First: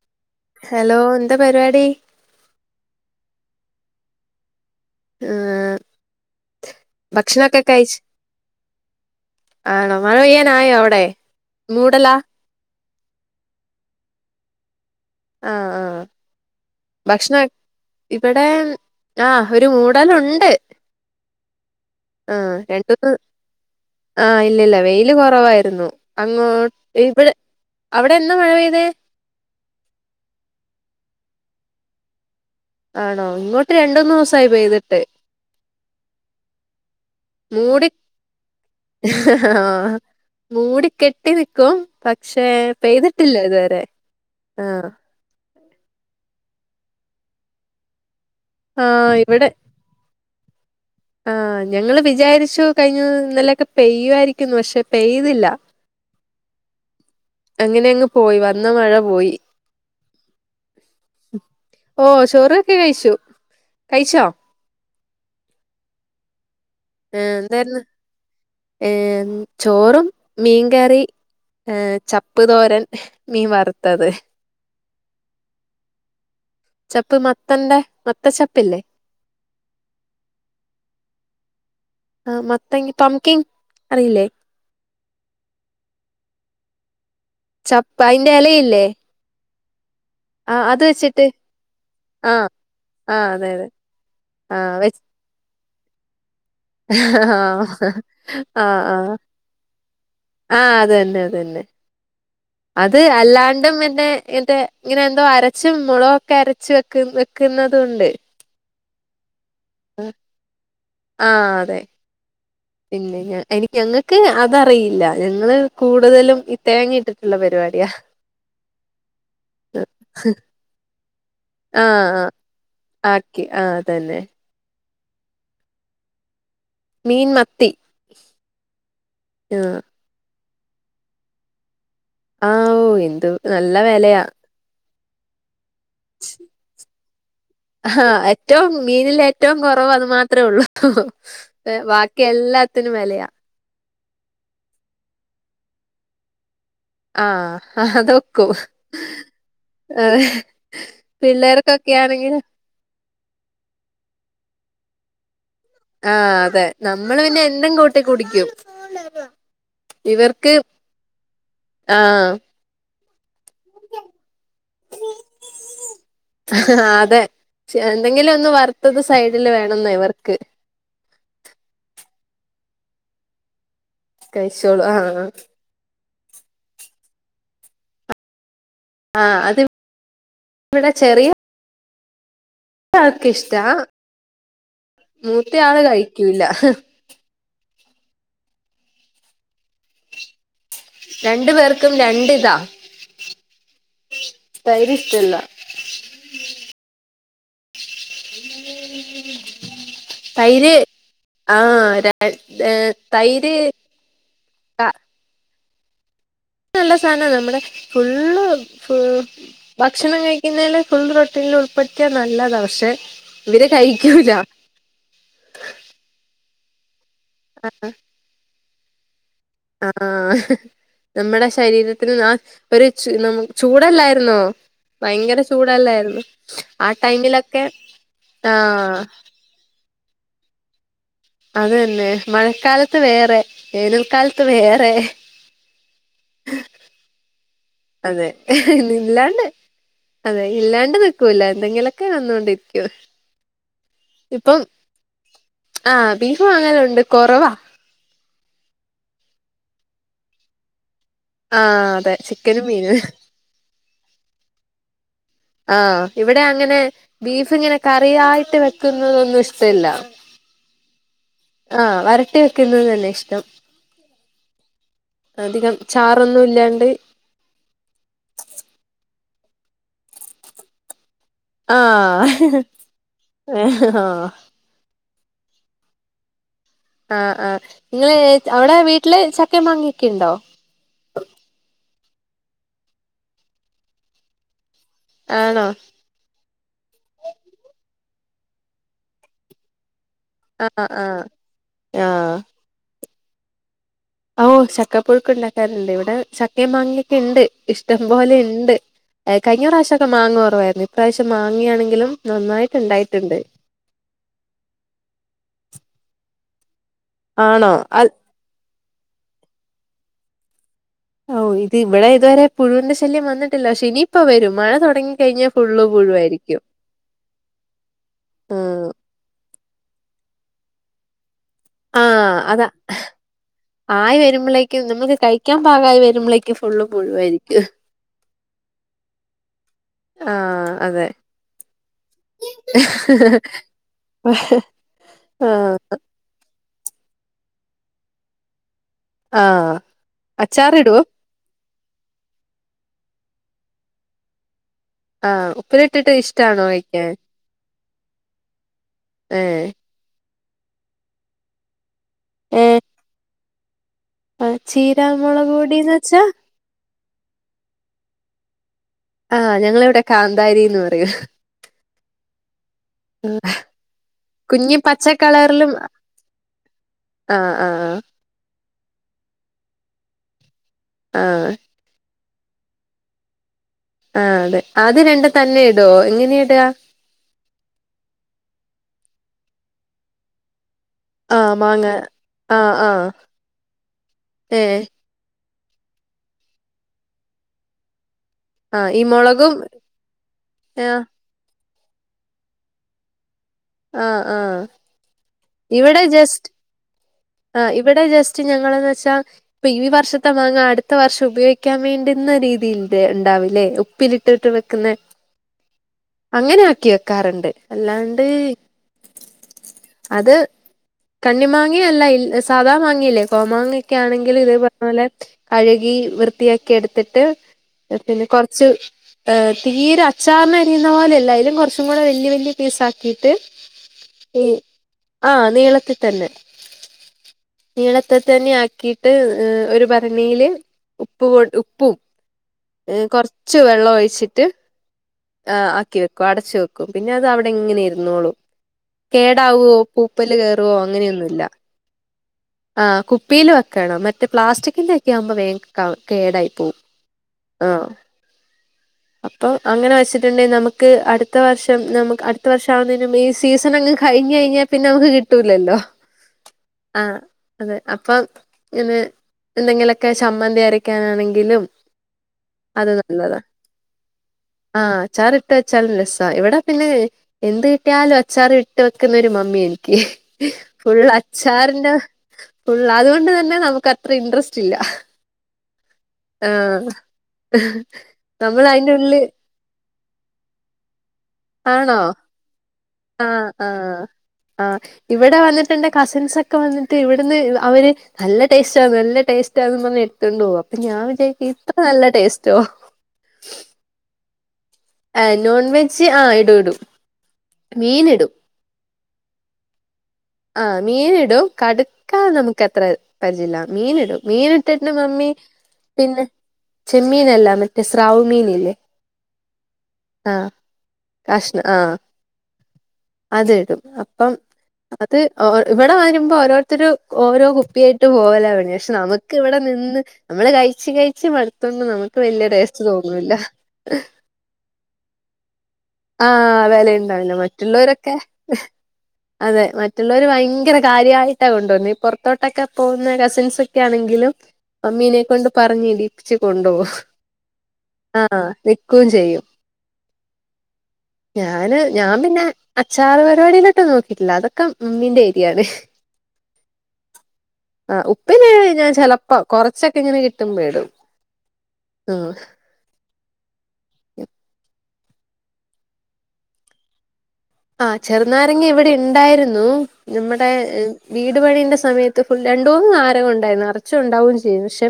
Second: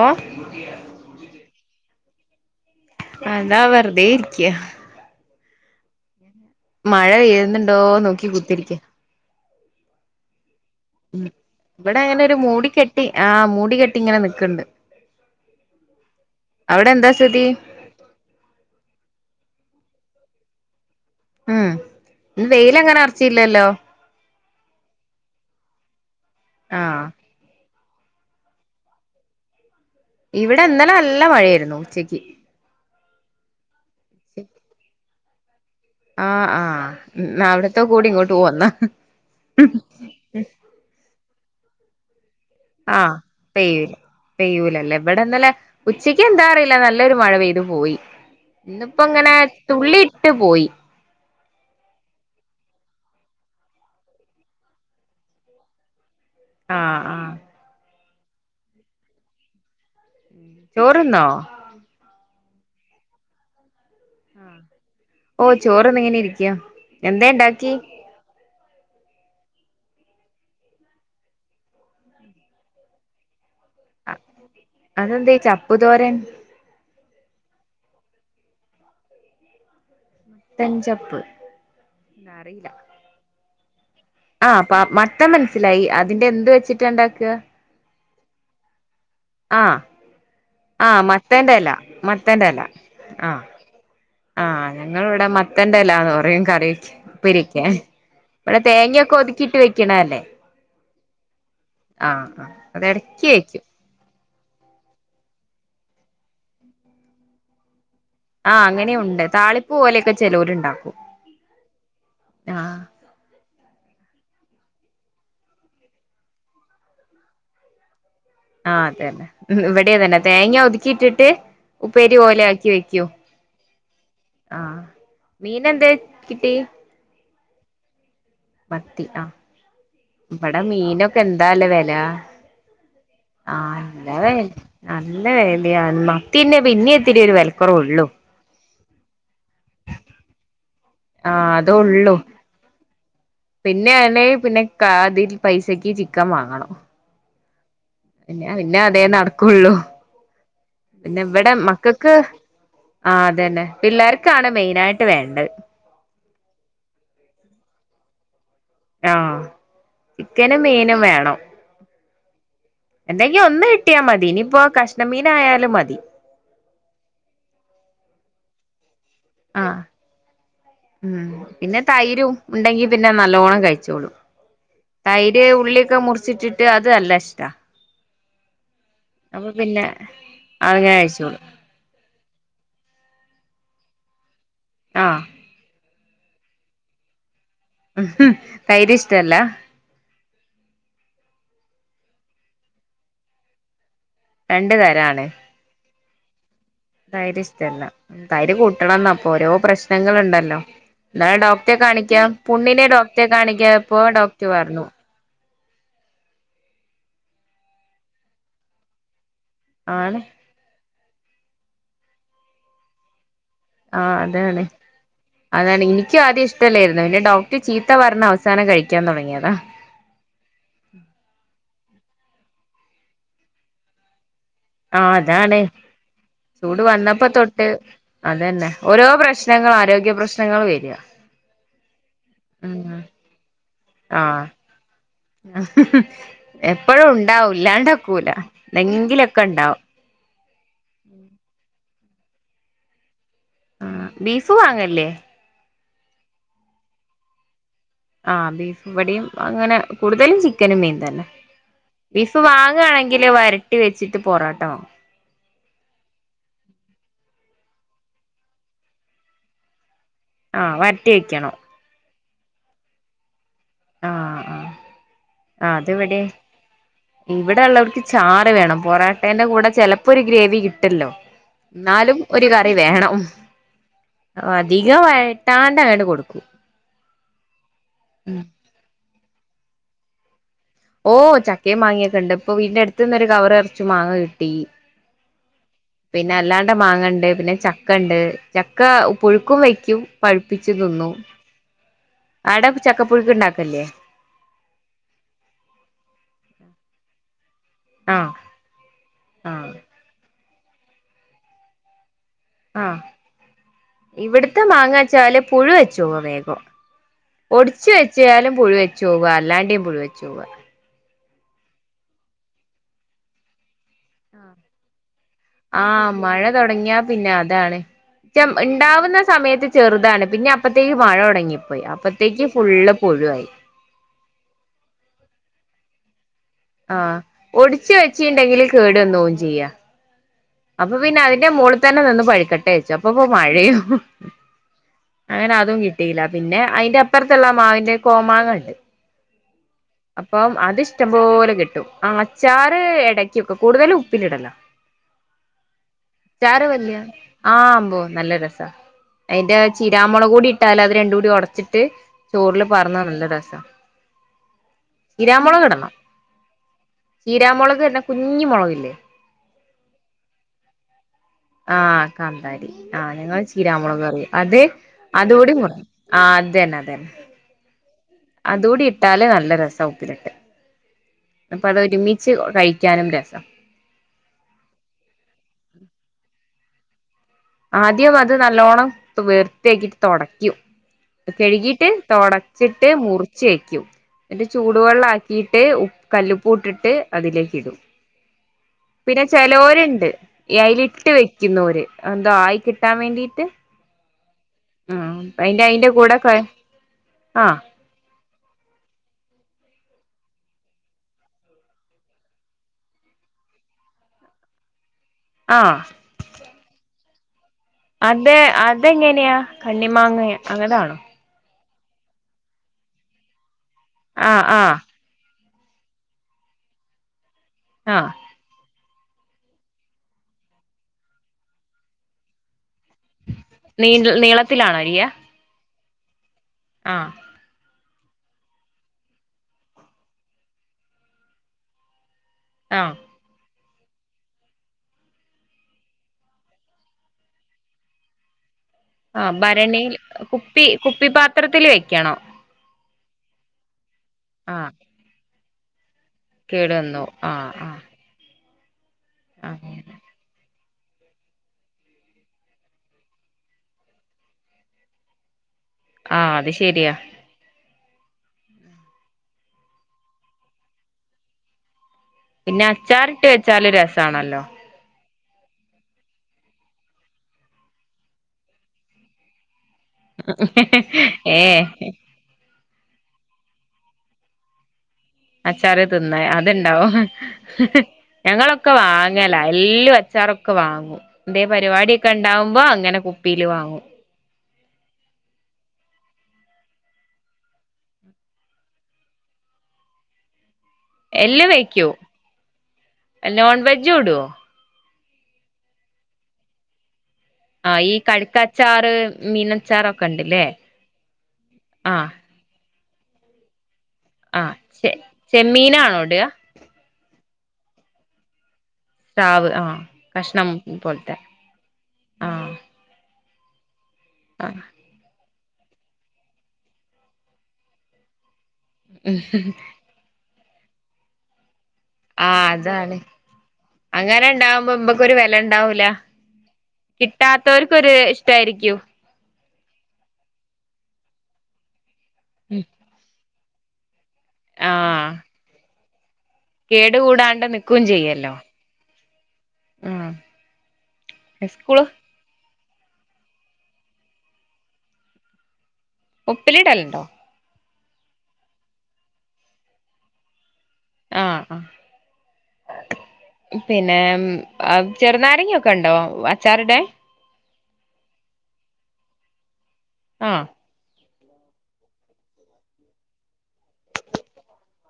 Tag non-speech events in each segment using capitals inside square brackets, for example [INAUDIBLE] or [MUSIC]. ഓ hello എന്താ പരിപാടി അതാ വെറുതെ ഇരിക്കിയ മം മഴ പെയ്യുന്നുണ്ടോ നോക്കി കുത്തിരിക്ക ആണോ മഴ പെയ്യാൻ ആയോ അവിടെ മം ഇവിടെ മൂടലാ അങ്ങനെ ഒരു മൂടി കെട്ടി ആ മൂടി കെട്ടി ഇങ്ങനെ നിക്കണ്ട് ആഹ് ആഹ് അവിടെ എന്താ സ്ഥിതി ഭക്ഷണ- ഇവിടെ ആഹ് ഒരു മൂടലുണ്ട് ഉം ഇന്ന് വെയിലങ്ങനെ അറച്ചിയില്ലല്ലോ ആ ഇല്ലില്ല വെയില് കൊറവായിരുന്നു, അങ്ങോട്ട് ആഹ് ഇവിടെ അവിടെന്നാ മഴ പെയ്തേ ഇവിടിന്നലെ നല്ല മഴയായിരുന്നു ഉച്ചക്ക് ആണോ ഇങ്ങോട്ട് രണ്ടൂന്ന് ദിവസമായി പെയ്തിട്ട് ആ ആ അവിടത്തെ മൂടി കൂടി ഇങ്ങോട്ട് പോന്ന മൂടി കെട്ടി നിക്കും പക്ഷെ പെയ്തിട്ടില്ല ഇതുവരെ ആഹ് ഇവടെന്നലെ ഉച്ചക്ക് എന്താ അറിയില്ല നല്ലൊരു മഴ പെയ്ത് പോയി ഇന്നിപ്പോ ആഹ് ഇങ്ങനെ തുള്ളിയിട്ടു പോയി ആ ഞങ്ങള് വിചാരിച്ചു കഴിഞ്ഞു ഇന്നലൊക്കെ പെയ്യുമായിരിക്കുന്നു പക്ഷെ പെയ്തില്ല ആ ആ അങ്ങനെയങ്ങ് പോയി വന്ന മഴ പോയി ചോറുന്നോ ഓ ചോറൊക്കെ കയിച്ചു കയിച്ചോ ഓ ചോറുണ്ണിങ്ങനെ ഇരിക്കയാ ആ എന്തായിരുന്നു ഏ ചോറും മീൻകറി ഏഹ് ചപ്പു തോരൻ മീൻ വറുത്തത് അതെന്താ ഇ ചപ്പു തോരൻ ചപ്പ് മത്തൻന്റെ മത്ത ചപ്പില്ലേ മത്തൻ ചപ്പ് ആ അറിയില്ല മത്തങ്ങ പംകിങ് അറിയില്ലേ ആ അപ്പ മത്തൻ മനസ്സിലായി അതിന്റെ എന്ത് വെച്ചിട്ട് ഉണ്ടാക്കുക ചള്ള അയിന്റെഎലയില്ലേ ആഹ് ആഹ് വെച്ചിട്ട് മത്തന്റെ എല ആ മത്തന്റെ എല ആ അതെ അതെ ആ ഞങ്ങളെയിവിടെ മത്തന്റെ എലാന്ന് പറയും കറി ഉപ്പരിക്കെ ഇവിടെ ആ ആ ആ തേങ്ങൊക്കെ ഒതുക്കിട്ട് വെക്കണ അല്ലേ ആ അത് തന്നെ അത് തന്നെ ആ അത് ഇടക്ക് വെക്കും അല്ലാണ്ടും പിന്നെ ഇങ്ങത്തെ ഇങ്ങനെ എന്തോ അരച്ചും മുളകൊക്കെ അരച്ച് വെക്ക വെക്കുന്നതും ഉണ്ട് ആ അങ്ങനെഉണ്ട് താളിപ്പ് പോലെയൊക്കെ ചെലോരുണ്ടാക്കും ആ അതെ ആഹ് ആഹ് പിന്നെ ഞ എനിക്ക് ഞങ്ങൾക്ക് അതറിയില്ല ഞങ്ങള് കൂടുതലും ഈ തേങ്ങയിട്ടിട്ടുള്ള പരിപാടിയാ ആ അതെന്നെ ഉം ഇവിടെയതന്നെ തേങ്ങ ഒതുക്കിയിട്ടിട്ട് ഉപ്പേരി പോലെ ആക്കി വെക്കും ആ തന്നെ ആഹ് മീന് എന്തേ കിട്ടി മീൻ മത്തി മത്തി ആഹ് ഇവിടെ മീനൊക്കെ എന്താല്ലേ വെല ആഹ് ഓഹ് എന്ത്‌ നല്ല വെലയാ നല്ല വെലയ മത്തിന്നെ പിന്നെ ഇത്തിരി ഒരു ആഹ് വിലക്കുറവുള്ളു ഏറ്റവും മീനില ഏറ്റവും കൊറവ് അത് മാത്ര ഉള്ളൂ ആഹ് ഏഹ് അതേള്ളൂ ബാക്കി എല്ലാത്തിനും വെലയാ പിന്നെ അണെ പിന്നെ കാ അതിൽ പൈസക്ക് ചിക്കൻ വാങ്ങണം ആഹ് ആ പിന്നെ അതൊക്കും പിന്നെ അതേ നടക്കുള്ളൂ ആഹ് പിന്നെ ഇവിടെ മക്കൾക്ക് പിള്ളേർക്കൊക്കെയാണെങ്കിലു ആഹ് അതന്നെ പിള്ളേർക്കാണ് മെയിനായിട്ട് വേണ്ടത് ആ അതെ നമ്മള് പിന്നെ എന്തും കൂട്ടി കുടിക്കും ആഹ് ഇവർക്ക് ചിക്കനും മീനും വേണം ആഹ് എന്തെങ്കി ഒന്ന് കിട്ടിയാ മതി ഇനിപ്പോ കഷ്ണമീനായാലും മതി അതെ പക്ഷേ എന്തെങ്കിലും ഒന്ന് വറുത്തത് സൈഡില് ആഹ് വേണന്ന് ഇവർക്ക് ഉം പിന്നെ തൈരും ഉണ്ടെങ്കി പിന്നെ നല്ലോണ്ണം കഴി ച്ചോളും കഴിച്ചോളൂ ആഹ് തൈര് ഉള്ളിയൊക്കെ മുറിച്ചിട്ടിട്ട് അത് നല്ല ഇഷ്ടാ ആ അപ്പൊ അത് പിന്നെ അങ്ങനെ ഇവിടെ ചെറിയ കഴിച്ചോളും ആള്ക്കിഷ്ട്ടാ ആഹ് മൂത്തയാള് കഴിക്ക്യൂല തൈര് ഇഷ്റ്റല്ലാ രണ്ട്പേർക്കും രണ്ടിതാ രണ്ട് തൈര് തരാണ് ഇഷ്റ്റല്ല തൈര് ഇഷ്റ്റല്ല ഉം തൈര് കൂട്ടണംന്നപ്പൊ ഓരോ പ്രശ്നങ്ങള്ണ്ടല്ലോ തൈര് ആഹ് ര എന്നാഡോക്റ്റേകാണിക്കാം പുണ്ണിന് ഡോക്റ്റേ തൈര് കാണിക്ക്യാപ്പോ ഡോക്റ്റ്പറഞ്ഞു നല്ല സാനല്ലേ നമ്മുടെ ഫുള്ള് ഫുൾ ഭക്ഷണം ആണ് കഴി ഇന്നലെ ഫുള്ള് റൊട്ടീലുൾപ്പെടുത്തിയാ നല്ലതാ പക്ഷെ ഇവര് ആഹ് കഴിക്കൂല അതാണ് അതാണ് ഇനിക്ക്യാധ്യേ ഇഷ്ടല്ലായിരുന്നു പിന്നെ ഡോക്റ്റ് ചീത്ത പറഞ്ഞഅവ സാനം കഴിക്ക്യാതുടങ്ങിയതാ ആഹ് ആഹ് നമ്മടെ ശരീരത്തിന് ആഹ് ഒരുചു നമ്മ ചൂടല്ലായിരുന്നോ ആഹ് ഭയങ്കര അതാണ് ചൂടല്ലായിരുന്നു ചൂട് ആ ടൈമിലൊക്കെ വന്നപ്പോതൊട്ട് അതന്നെ ആഹ് ഓരോപ്രശ് നങ്ങൾ ആരോഗ്യപ്രശ്നങ്ങള് വെര അതന്നെ മഴക്കാലത്ത് വേറെ വേനൽക്കാലത്ത് ആഹ് വേറെ എപ്പഴും ഉണ്ടാവും അതെ ഇല്ലാണ്ടക്കൂല ഇല്ലാണ്ട് എന്തെങ്കിലൊക്കെ ഇണ്ടാവും അതെ ഇല്ലാണ്ട്നിക്കൂല എന്തെങ്കിലൊക്കെ വന്നോണ്ടിരിക്കും ആഹ് ബീഫ് ഇപ്പം വാങ്ങൽല്ലേ ആഹ് ബീഫ്‌ വാങ്ങലുണ്ട് കൊറവാ ആഹ് ബീഫ് ഇവടിം അങ്ങനെ കൂടുതലുംചിക്കനും മീൻതന്നെ ആഹ് അതെ ബീഫ് ചിക്കനും മീനും വാങ്ങാണെങ്കില് വരട്ടിവെച്ചിട്ട് പൊറാട്ട വാങ്ങും ആഹ് ഇവടെ അങ്ങനെ ബീഫ് ഇങ്ങനെ കറിയായിട്ട് വെക്കുന്നതൊന്നും ഇഷ്ടല്ല ആഹ് വരട്ടി വെക്കണം ആഹ് വരട്ടി വെക്കുന്നത് തന്നെ ഇഷ്ടം ആഹ് ആഹ് അധികം ചാറൊന്നും ഇല്ലാണ്ട് ഇവടെ ഉള്ളോർക്ക് ചാറ് വേണം പൊറാട്ടേന്റെ കൂടെ ചെലപ്പൊ ഒര് ഗ്രേവി കിട്ടല്ലോ ഇന്നാലും ഒരു ആഹ് കറി വേണം ആ അധികം വയട്ടാണ്ട് അങ്ങട്ട് കൊടുക്കും ആഹ് ആഹ് ഇങ്ങള് ഉം അവടെ വീട്ടില് ചക്കയും മാങ്ങിയൊക്കെണ്ടോ ഓഹോ ചക്കയും മാങ്ങിയൊക്കെണ്ട് ഇപ്പൊ വീട്ടിന്റെ അടുത്ത്ന്നൊരു കവറ് നർച്ചും മാങ്ങ കിട്ടി ആണോ പിന്നെ അല്ലാണ്ട മാങ്ങണ്ട് പിന്നെ ചക്ക ഇണ്ട് ചക്ക പുഴുക്കും വെയ്ക്കും ആ പഴുപ്പിച്ച് ആ തിന്നും ആ ആടെ ചക്കപ്പുഴുക്ക് ഇണ്ടാക്കൽല്ലേ ഓഹ് ചക്കപുഴുക്ക് ഇണ്ടാക്കാല്ണ്ട് ഇവടെ ചക്കയും മാങ്ങിയൊക്കെ ഇണ്ട് ഇഷ്ടം ആഹ് പോലെ ഇണ്ട് കഴിഞ്ഞ ആഹ് പ്രാവശ്യക്കെ മാങ്ങകൊറവായിരുന്നു ഇപ്രാവശ്യം മാങ്ങിയാണെങ്കിലും നന്നായിട്ട് ഇണ്ടായിട്ട്ണ്ട് ഇവിടെത്തെ മാങ്ങച്ചാല് പുഴു വെച്ചോവ വേഗം ആണോ അത് ഒടിച്ചുവെച്ചാലും പുഴുവെച്ചോവ അല്ലാണ്ടിം പുഴുവെച്ചോവ ആഹ് ഇവടെ ഇതുവരെ പുഴുവിന്റെ ശല്യം വന്നിട്ടില്ല പക്ഷെ ഇനി ഇപ്പം വെരും മഴ തുടങ്ങി കഴിഞ്ഞാ ഫുള്ളും ആഹ് പുഴുവായിരിക്കും ച്ചം ഉം ഇണ്ടാവുന്ന സമയത്ത് ചെറുതാണ് പിന്നെ അപ്പത്തേക്ക് മഴ തുടങ്ങിപ്പോയി ആ അപ്പത്തേക്ക് അതാ ഫുള്ള് പുഴു ആയി ആയി വെരുമ്പളേക്കും നമ്മക്ക് കഴിക്ക്യാൻ പാകായി വെരുമ്പളേ ആഹ് ഒടിച്ച് വെച്ചിണ്ടെങ്കില് കേട് വന്നോവും ചെയ്യ ആ അപ്പൊ അതെ പിന്നെ അതിന്റെ മോള്തന്നെ നിന്ന് പഴ്‌ക്കട്ടെ വെച്ചു അപ്പൊ ഇപ്പൊ മഴയും അങ്ങനെ അതും ആഹ് കിട്ടിയില്ല പിന്നെ അയിന്റെ അപ്പർത്ത്ള്ള മാവിന്റെ കോമാങ്ങണ്ട് ആഹ് അപ്പം അത് അച്ചാറിടുവോ ഇഷ്ട്ടം പോലെ കിട്ടും അച്ചാറ് എടക്ക്യോക്കെ കൂടുതലും ഉപ്പിലിടലാ ആഹ് ഉപ്പിലിട്ടിട്ട് അച്ചാറ് ഇഷ്ടാണോ വെല്ല്യ കഴിക്കാൻ ആഹ് അമ്പോ നല്ല രസാ അയിന്റെ ഏഹ് ചി ചീനാ മൊളകൂടി ഇട്ടാല് അത് രണ്ടൂടി ഒടച്ചിട്ട് ചോറില് ഏഹ് പാർന്ന നല്ല രസാ ആഹ് ചീരാമൊളക് പൊടീന്ന് വെച്ചാ ചീരാമൊളക് പർഞ്ഞ കുഞ്ഞി മൊളകില്ലേ ആഹ് ഞങ്ങളെ ഇവിടെ കാന്താരീന്ന് പറയും ആഹ് കാ‍ന്താരി ആഹ് ഞങ്ങൾ ചീരാമുളക് പറയും അത് കുഞ്ഞി പച്ച അതൂടി കളറിലും മുറി ആഹ് അതന്നെ അതന്നെ ആഹ് ആഹ് ആഹ് അതൂടി ഇട്ടാല് നല്ല രസാ ഉപ്പിലിട്ടത് ആഹ് അപ്പ അതൊരുമിച്ചു കഴിക്കാനും രസം ആഹ് അതെ അതുരണ്ടും തന്നെ ഇടോ എങ്ങനെയാ ഇട ആദ്യം അത് നല്ലോണ്ണം വൃത്തിയാക്കിയിട്ട് തൊടയ്ക്കും ആഹ് കഴുകീട്ട് മാങ്ങ ആഹ് തുടച്ചിട്ട് ആഹ് മുറിച്ചുവെക്കും എന്നിട്ട് ഏഹ് ചൂടുവെള്ള ക്കിയിട്ട് ഉ കല്ലുപ്പു ഇട്ടിട്ട് അതിലേക്കിടും ആഹ് ഈ പിന്നെ മുളകും ചെലോര്ണ്ട് ആഹ് അയിലിട്ടു വെക്കുന്നോര് എന്തോ ആയി കിട്ടാൻ വേണ്ടിയിട്ട് ആഹ് ആഹ് ഉം അയിന്റെ അയിന്റെ ഇവിടെ കൂടെ ജസ്റ്റ് ഫ്രൈ ആഹ് ഇവിടെ ജസ്റ്റു ഞങ്ങളെന്നു വെച്ചാ ഇപ്പൊ ഈ വർഷത്തെ മാങ്ങ അടുത്ത വർഷം ഉപയോഗിക്കാൻ വേണ്ടുന്ന രീതിയിലുണ്ടാവില്ലേ ഉപ്പ് ഉപ്പിലിട്ടട്ട് വെക്കുന്നെ ആഹ് അങ്ങനെയാക്കി വെയ്ക്കാറെണ്ട് അതേ അതെങ്ങനെയാ കണ്ണിമാങ്ങേ അങ്ങതാണോ കണ്ണിമാങ്ങിയല്ല ഇൽ സാദാ മാങ്ങയില്ലേ കോമാങ്ങായൊക്കെയാണെങ്കിലും ആഹ് ഇതേ ആഹ് പറഞ്ഞപോലെ കഴകി വൃത്തിയാക്കി എടുത്തിട്ട് ആഹ് പിന്നെ കൊറ ച്ച് ഏഹ് തീരെ അച്ചാറിനരിയുന്ന പോലെയല്ല അയ്ലും കൊറച്ചുംകൂടെ വല്ല്യ വല്ല്യ പീസാക്കീട്ട് നീ ഈ നീളത്തിലാണോ അരിയ ആഹ് നീളത്തി തന്നെ ആഹ് നീളത്തതന്നെയാക്കിയിട്ട് എഹ് ഒരു ഭരണിയില് ഉപ്പ് കൊടു ഉപ്പും ആഹ് എഹ് കൊറച്ച് വെള്ളവൊഴിച്ചിട്ട് ആഹ് ആക്കി വെക്കും അടച്ചു വെക്കും പിന്നെ അത് അവിടെ ഇങ്ങനെ ഇരുന്നോളും ആഹ് കേടാവോ ഭരണിയിൽ പൂപ്പല് കുപ്പി കേറുവോ കുപ്പിപാത്രത്തില് വെയ്ക്കണം ആഹ് കുപ്പിയില് വെക്കണം. മറ്റെ ആഹ് പ്ലാസ്റ്റിക്കിന്റെ എക്കെയാവുമ്പൊ വേ [UNINTELLIGIBLE] കേടായി പോവും ആഹ് അപ്പൊ അങ്ങനെ വെച്ചിട്ടിണ്ടെ നമു ക്ക് അടുത്ത വർഷം നമുക്ക് അടുത്ത വർഷം ആവുന്നതിനു മുമ്പ് ഈ സീസണങ്ങു കഴിഞ്ഞു കഴിഞ്ഞാ പിന്നെ നമുക്ക് കിട്ടൂലല്ലൊ ആഹ് അത് ശെരി ആഹ് അതെ അപ്പൊ ഇങ്ങനെ എന്തെങ്കിലൊക്കെ ചമ്മന്തിയരക്കാനാണെങ്കിലും പിന്നെ അച്ചാറിട്ടു വെച്ചാല് രസാണല്ലൊ ആഹ് അച്ചാറിട്ടു വച്ചാലും രസാ ഇവിട പിന്നേ എന്തുകിട്ടിയാലും അച്ചാറിട്ടുവെക്കുന്നൊരു മമ്മിയാ എനിക്ക് ഫുള്ളച്ചാ ഏഹ് ഫുള്ളാ അതുകൊണ്ടു തന്നെ നമുക്കത്ര ഇൻട്രസ്റ്റില്ല അച്ചാറു തിന്നാൻ അതിണ്ടാവും നമ്മള് ഞങ്ങളൊക്കെ അയിന്റെ ഉള്ളില് വാങ്ങലായ് [UNINTELLIGIBLE] അച്ചാറൊക്കെ വാങ്ങും. ഇതേ ആണോ പരിപാടിയൊക്കെ എണ്ടാവുമ്പൊ അങ്ങനെ കുപ്പിയില് ആഹ് വാങ്ങും ആഹ് ആഹ് ഇവിടെ വന്നിട്ടെന്റെ കസിൻസൊക്കെ വന്നിട്ട് ഇവിടുന്ന് അവര് നല്ലടേസ്റ്റാ നല്ലടേസ്റ്റാന്നും പറഞ്ഞെടുത്തോണ്ടു പോവും അപ്പൊ ഞാൻ എല്ലും വിചാരിക്കും ഇത്ര വെക്കൂ നല്ല ടേസ്റ്റോ നോൺ വെജ്ജും ഇടുവോ ആഹ് നോൺവെജ്ജ്‌ ആഹ് ഇടും ഇടും ആഹ്ഈ മീൻ ഇടും കടുക്കയച്ചാറ് മീനച്ചാറൊക്കെ എണ്ടില്ലേ ആഹ് മീനിടും കടുക്ക നമുക്കത്ര പരിചയില്ല. മീനിടും ആ മീനിട്ടട്ട് ചെ മമ്മി ചെമ്മീനാണോ പിന്നെ ഇടുക ചെമ്മീനല്ല മറ്റെ സ്രാവു മീനില്ലേ സ്രാവ് ആഹ് ആഹ് കഷ്ണം പോലത്തെ ആഹ് അതിടും അപ്പം അത് ആഹ് അഹ് ഇവിടെ വരുമ്പോ ഓരോരുത്തര് ഓരോ കുപ്പിയായിട്ട് പോവലാ [UNINTELLIGIBLE] പക്ഷെ നമു‌ക്കിവിടെ നിന്ന് നമ്മള് കഴിച്ച് കഴിച്ച് മടുത്തോണ്ട് നമു ആഹ് അതാണ് അങ്ങനെ ഇണ്ടാവുമ്പൊ ഇമ്മക്കൊരു വെല എണ്ടാവൂല ആഹ് വെലെണ്ടാവില്ല മറ്റുള്ളരൊക്കെ ഇഷ്ടായിരിക്കും അതെ മറ്റുള്ളവര് ഭയങ്കര കാര്യായിട്ടാ കൊണ്ടുപോന്നേ ഈ പൊറത്തോട്ടക്കെ പോകുന്ന കസിൻസൊക്കെ ആണെങ്കി ലും ആ മമ്മീനെ കൊണ്ട് പറഞ്ഞ് ഇടീപ്പിച്ച് കൊണ്ടുപോ കേട് കൂടാണ്ട് നിക്കും ചെയ്യല്ലോ ആഹ് നി ക്കും ചെയ്യും ആഹ് ഞാന് സ്കൂള് ഞാൻ പിന്നെ അച്ചാറ് പരിപാടിയിലോട്ടൊന്നും നോക്കിട്ടില്ല അതൊക്കെ ഉമ്മീന്റെ ഏരിയാണ് ഉപ്പിലിടലെണ്ടോ ആഹ് ഉപ്പില് ഞാൻ ചെലപ്പം കൊറച്ചൊക്കെ ഇങ്ങനെ കിട്ടുമ്പയിടും ആഹ് ആഹ് പിന്നെം ആഹ് ചെറുനാരങ്ങൊക്കെ ഉണ്ടോ അച്ചാറിടെ ആഹ് ചെറുനാരങ്ങ ഇവിടെണ്ടായിരുന്നു ആഹ് ഞമ്മുടെ വീട് പണീന്റെ സമയത്ത് ഫുൾ രണ്ടൂന്ന് നാരങ്ങുണ്ടാരുന്നു നെറച്ചും ഉണ്ടാവും ചെയ്യും പക്ഷേ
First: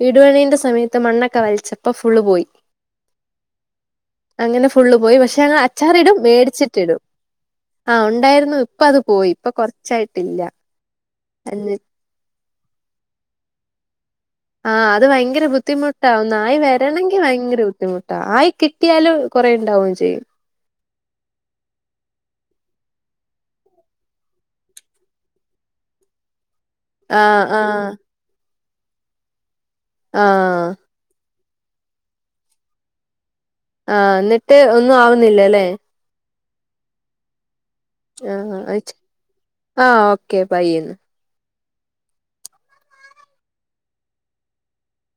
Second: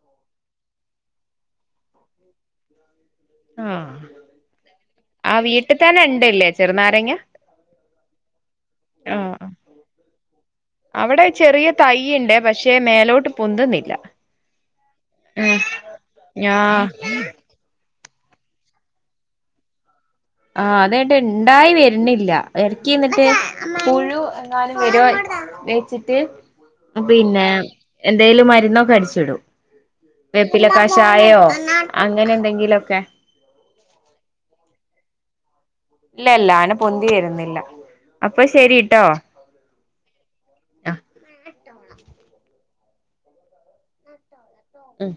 വീടു പണീന്റെ സമയത്ത് മണ്ണൊക്കെ വലിച്ചപ്പോ ഫുള്ള് പോയി ആഹ് അങ്ങനെ ഫുള്ള് പോയി പക്ഷേ ആഹ് ഞങ്ങള് വീട്ടിൽ തന്നെ അച്ചാറിടും ഉണ്ടല്ലേ മേടിച്ചിട്ടിടും ചെറുനാരങ്ങ ആഹ് ഒണ്ടായിരുന്നു ഇപ്പ അത് പോയി ആഹ് ഇപ്പ കൊറച്ചായിട്ടില്ല ക്കിണ്ടേ പക്ഷേ മേലോട്ട് പൊന്തുന്നില്ല ആഹ് അത് ഭയങ്കര ഉം ബുദ്ധിമുട്ടാവും ന്നായി ആഹ് വരണെങ്കി ഭയങ്കര ബുദ്ധിമുട്ടാ ആയി കിട്ടിയാലും കൊറേണ്ടാവും ചെയ്യും ആഹ് അതെട്ട് ഇണ്ടായി വരുന്നില്ല എറക്കി എന്നിട്ട് പുഴു എങ്ങാലും വരോ പേച്ചിറ്റ് ആഹ് പിന്നെ ആഹ് എന്തേലും മരുന്നൊക്കെ അടിച്ചിടും ആഹ് വേപ്പിലക്കശ് ചായോ അങ്ങനെ എന്തെങ്കിലൊക്കെ ആഹ് എന്നിട്ട് ഒന്നും ആവുന്നില്ല ലേ ഇല്ല ഇല്ല ആന പൊന്തി വരുന്നില്ല അപ്പൊ ആഹ് അയ്ച്ച് ശരിട്ടോ ആഹ് ഓക്കെ ബൈന്ന് ആഹ് ഉം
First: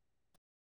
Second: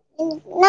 ഉം